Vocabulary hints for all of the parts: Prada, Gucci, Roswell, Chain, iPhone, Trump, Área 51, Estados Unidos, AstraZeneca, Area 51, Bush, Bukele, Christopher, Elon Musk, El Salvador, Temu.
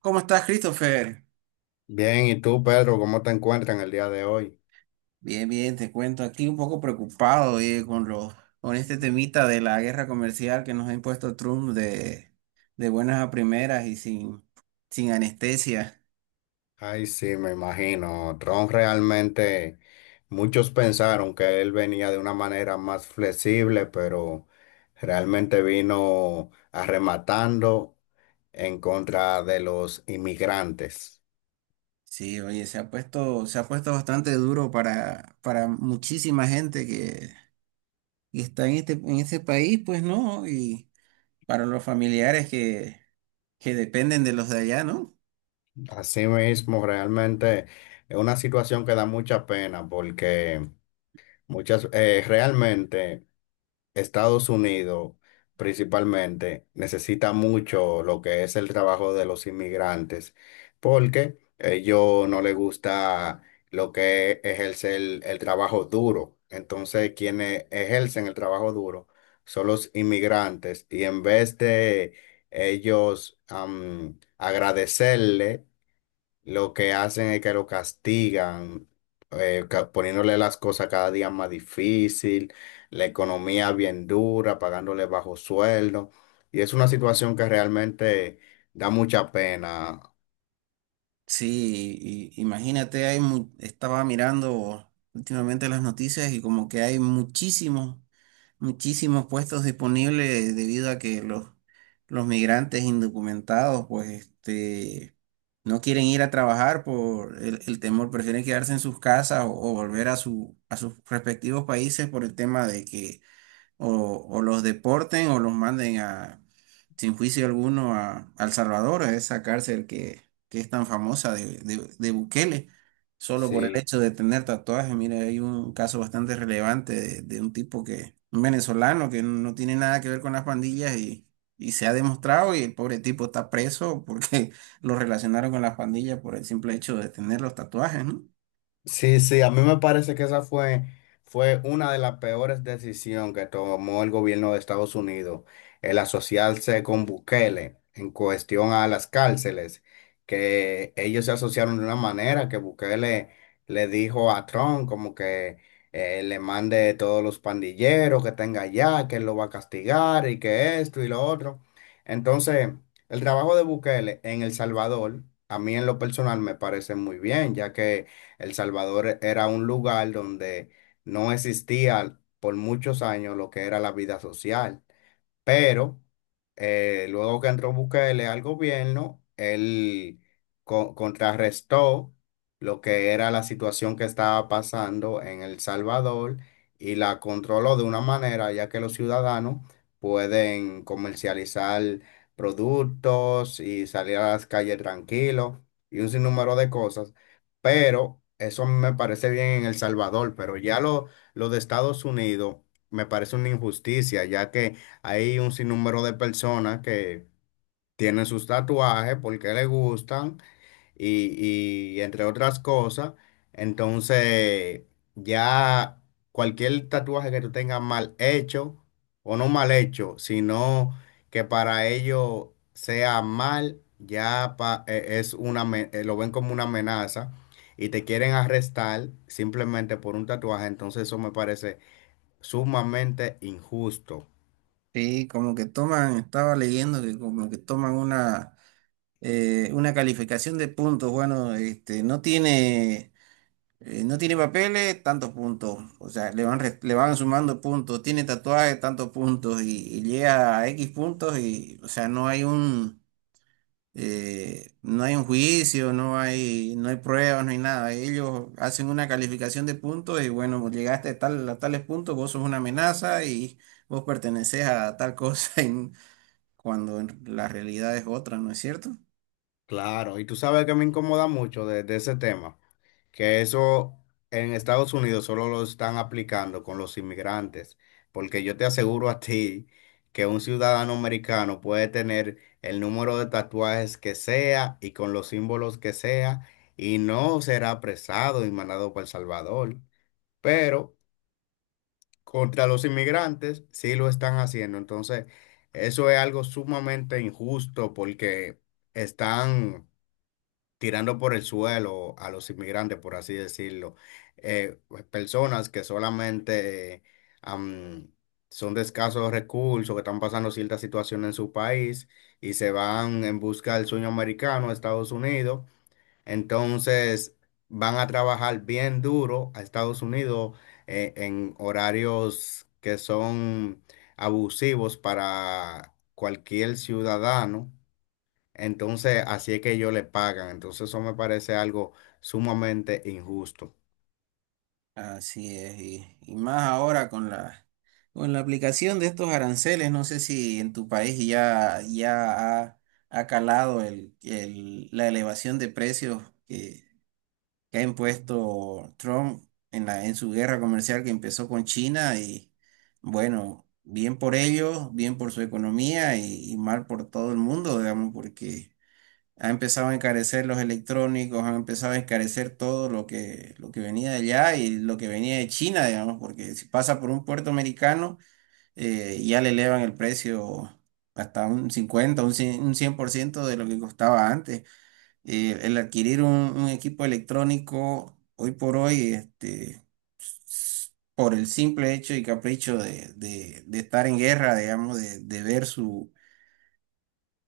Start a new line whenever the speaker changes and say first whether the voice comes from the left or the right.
right: ¿Cómo estás, Christopher?
left: Bien, ¿y tú, Pedro, cómo te encuentras en el día de hoy?
right: Bien, bien, te cuento. Aquí un poco preocupado, oye, con este temita de la guerra comercial que nos ha impuesto Trump de buenas a primeras y sin anestesia.
left: Ay, sí, me imagino. Trump realmente, muchos pensaron que él venía de una manera más flexible, pero realmente vino arrematando en contra de los inmigrantes.
right: Sí, oye, se ha puesto bastante duro para muchísima gente que está en en este país, pues, ¿no? Y para los familiares que dependen de los de allá, ¿no?
left: Así mismo realmente es una situación que da mucha pena porque muchas, realmente. Estados Unidos principalmente necesita mucho lo que es el trabajo de los inmigrantes, porque ellos no les gusta lo que ejerce el trabajo duro. Entonces, quienes ejercen el trabajo duro son los inmigrantes y en vez de ellos agradecerle lo que hacen es que lo castigan, poniéndole las cosas cada día más difícil, la economía bien dura, pagándole bajo sueldo. Y es una situación que realmente da mucha pena.
right: Sí, imagínate, estaba mirando últimamente las noticias y como que hay muchísimos puestos disponibles debido a los migrantes indocumentados, pues, este, no quieren ir a trabajar por el temor, prefieren quedarse en sus casas o volver a a sus respectivos países por el tema de que o los deporten o los manden a, sin juicio alguno a El Salvador, a esa cárcel que es tan famosa de Bukele, solo por el
left: Sí.
right: hecho de tener tatuajes. Mira, hay un caso bastante relevante de un tipo que, un venezolano que no tiene nada que ver con las pandillas y se ha demostrado y el pobre tipo está preso porque lo relacionaron con las pandillas por el simple hecho de tener los tatuajes, ¿no?
left: Sí, sí, a mí me parece que esa fue, fue una de las peores decisiones que tomó el gobierno de Estados Unidos, el asociarse con Bukele en cuestión a las cárceles, que ellos se asociaron de una manera que Bukele le dijo a Trump como que le mande todos los pandilleros que tenga allá, que él lo va a castigar y que esto y lo otro. Entonces, el trabajo de Bukele en El Salvador, a mí en lo personal me parece muy bien, ya que el Salvador era un lugar donde no existía por muchos años lo que era la vida social. Pero luego que entró Bukele al gobierno, él contrarrestó lo que era la situación que estaba pasando en El Salvador y la controló de una manera ya que los ciudadanos pueden comercializar productos y salir a las calles tranquilos y un sinnúmero de cosas. Pero eso me parece bien en El Salvador, pero ya lo de Estados Unidos me parece una injusticia, ya que hay un sinnúmero de personas que tienen sus tatuajes porque les gustan y entre otras cosas. Entonces, ya cualquier tatuaje que tú tengas mal hecho o no mal hecho, sino que para ellos sea mal, es una, lo ven como una amenaza y te quieren arrestar simplemente por un tatuaje. Entonces, eso me parece sumamente injusto.
right: Sí, como que toman, estaba leyendo que como que toman una calificación de puntos. Bueno, este, no tiene papeles, tantos puntos. O sea, le van sumando puntos. Tiene tatuajes, tantos puntos. Y llega a X puntos y, o sea, no hay un juicio, no hay, no hay pruebas, no hay nada. Ellos hacen una calificación de puntos y, bueno, llegaste a tal, a tales puntos, vos sos una amenaza y vos pertenecés a tal cosa. Y cuando en la realidad es otra, ¿no es cierto?
left: Claro, y tú sabes que me incomoda mucho de ese tema, que eso en Estados Unidos solo lo están aplicando con los inmigrantes, porque yo te aseguro a ti que un ciudadano americano puede tener el número de tatuajes que sea y con los símbolos que sea y no será apresado y mandado para El Salvador, pero contra los inmigrantes sí lo están haciendo, entonces eso es algo sumamente injusto porque están tirando por el suelo a los inmigrantes, por así decirlo. Pues, personas que solamente am, son de escasos recursos, que están pasando cierta situación en su país y se van en busca del sueño americano a Estados Unidos. Entonces van a trabajar bien duro a Estados Unidos en horarios que son abusivos para cualquier ciudadano. Entonces, así es que ellos le pagan. Entonces, eso me parece algo sumamente injusto.
right: Así es, y más ahora con la aplicación de estos aranceles, no sé si en tu país ha calado la elevación de precios que, que ha impuesto Trump en en su guerra comercial que empezó con China y bueno, bien por ellos, bien por su economía y mal por todo el mundo, digamos, porque ha empezado a encarecer los electrónicos, han empezado a encarecer todo lo que venía de allá y lo que venía de China, digamos, porque si pasa por un puerto americano, ya le elevan el precio hasta un 50, un 100, un 100% de lo que costaba antes. El adquirir un equipo electrónico hoy por hoy, este, s- por el simple hecho y capricho de estar en guerra, digamos, de ver su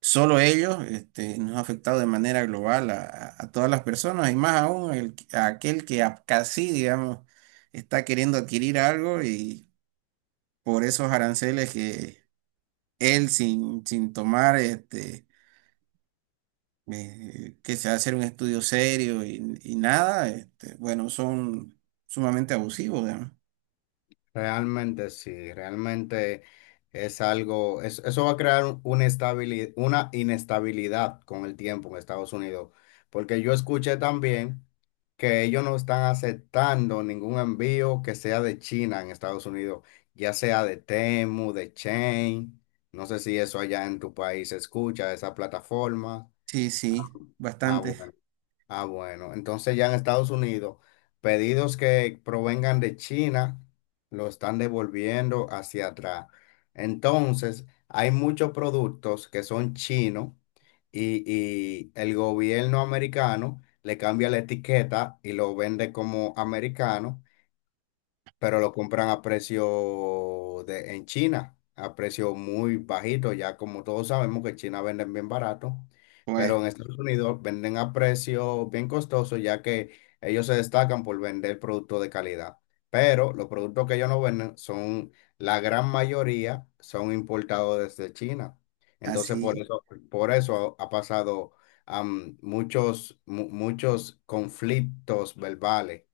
right: solo ellos, este, nos ha afectado de manera global a, a todas las personas y más aún a aquel que casi, digamos, está queriendo adquirir algo y por esos aranceles que él sin tomar, este, que se hacer un estudio serio y nada, este, bueno, son sumamente abusivos, digamos.
left: Realmente sí, realmente es algo, eso va a crear una una inestabilidad con el tiempo en Estados Unidos. Porque yo escuché también que ellos no están aceptando ningún envío que sea de China en Estados Unidos, ya sea de Temu, de Chain. No sé si eso allá en tu país se escucha, esa plataforma.
right: Sí,
left: Ah,
right: sí,
left: ah,
right: bastante.
left: bueno. Ah, bueno, entonces ya en Estados Unidos, pedidos que provengan de China lo están devolviendo hacia atrás. Entonces, hay muchos productos que son chinos y el gobierno americano le cambia la etiqueta y lo vende como americano pero lo compran a precio de, en China, a precio muy bajito, ya como todos sabemos que en China venden bien barato,
right: Pues
left: pero en Estados Unidos venden a precio bien costoso, ya que ellos se destacan por vender productos de calidad. Pero los productos que ellos no venden son, la gran mayoría son importados desde China. Entonces,
right: así
left: por eso ha pasado muchos conflictos verbales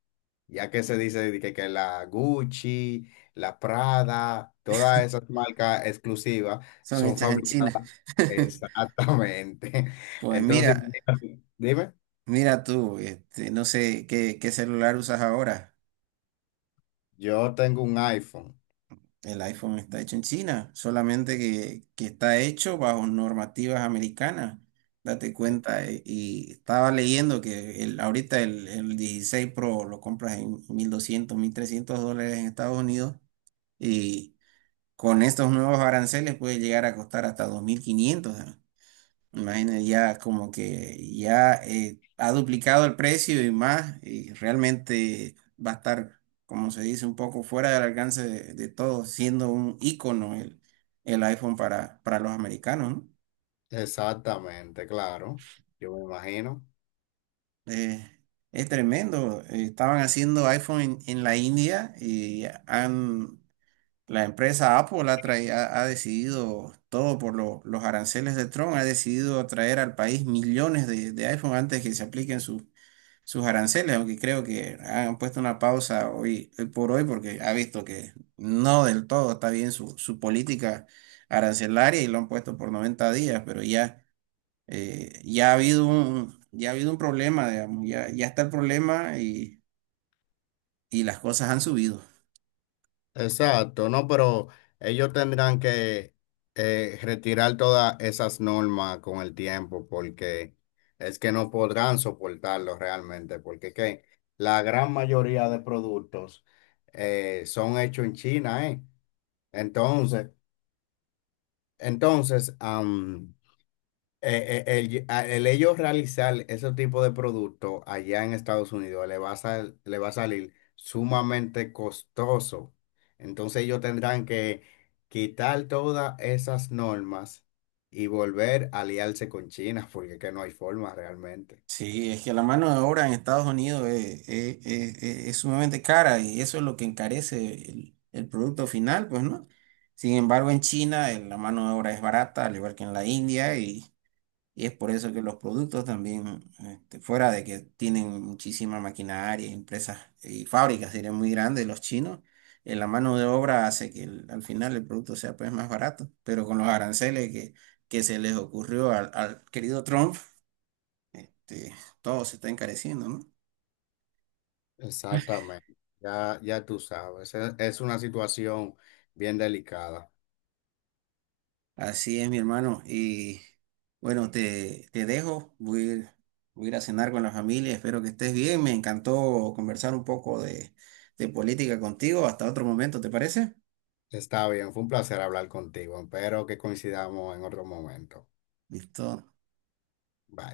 left: ya que se dice de que la Gucci, la Prada, todas esas marcas exclusivas
right: son
left: son
right: hechas en China.
left: fabricadas. Exactamente.
right: Pues
left: Entonces,
right: mira.
left: imagínate, dime,
right: Mira tú, este, no sé qué, qué celular usas ahora.
left: yo tengo un iPhone.
right: El iPhone está hecho en China, solamente que está hecho bajo normativas americanas. Date
left: E-
right: cuenta, y estaba leyendo que el 16 Pro lo compras en 1200 $1300 en Estados Unidos y con estos nuevos aranceles puede llegar a costar hasta 2500. ¿Eh? Imagina, ya como que ya ha duplicado el precio y más, y realmente va a estar, como se dice, un poco fuera del alcance de todos, siendo un ícono el iPhone para los americanos, ¿no?
left: Exactamente, claro. Yo me imagino.
right: Eh, es tremendo. Eh, estaban haciendo iPhone en la India y han, la empresa Apple ha decidido, todo por los aranceles de Trump, ha decidido traer al país millones de iPhone antes que se apliquen sus aranceles, aunque creo que han puesto una pausa hoy, hoy por hoy porque ha visto que no del todo está bien su política arancelaria y lo han puesto por 90 días, pero ya, ya ha habido un problema, digamos, ya, ya está el problema y las cosas han subido.
left: Exacto, no, pero ellos tendrán que retirar todas esas normas con el tiempo porque es que no podrán soportarlo realmente, porque es que la gran mayoría de productos son hechos en China, ¿eh? Entonces, entonces, am, eh, eh, el, a- el ellos realizar ese tipo de producto allá en Estados Unidos le va a salir sumamente costoso. Entonces ellos tendrán que quitar todas esas normas y volver a aliarse con China, porque es que no hay forma realmente.
right: Sí, es que la mano de obra en Estados Unidos es sumamente cara y eso es lo que encarece el producto final, pues, ¿no? Sin embargo, en China la mano de obra es barata, al igual que en la India, y es por eso que los productos también, este, fuera de que tienen muchísima maquinaria, empresas y fábricas, serían muy grandes los chinos, la mano de obra hace que al final el producto sea pues más barato. Pero con los aranceles que se les ocurrió al querido Trump, este, todo se está encareciendo, ¿no?
left: Exactamente. Ya, ya tú sabes. Es una situación bien delicada.
right: Así es, mi hermano. Y bueno, te dejo, voy a ir a cenar con la familia, espero que estés bien. Me encantó conversar un poco de política contigo. Hasta otro momento, ¿te parece?
left: Está bien, fue un placer hablar contigo. Espero que coincidamos en otro momento.
right: ¿Listo?
left: Bye.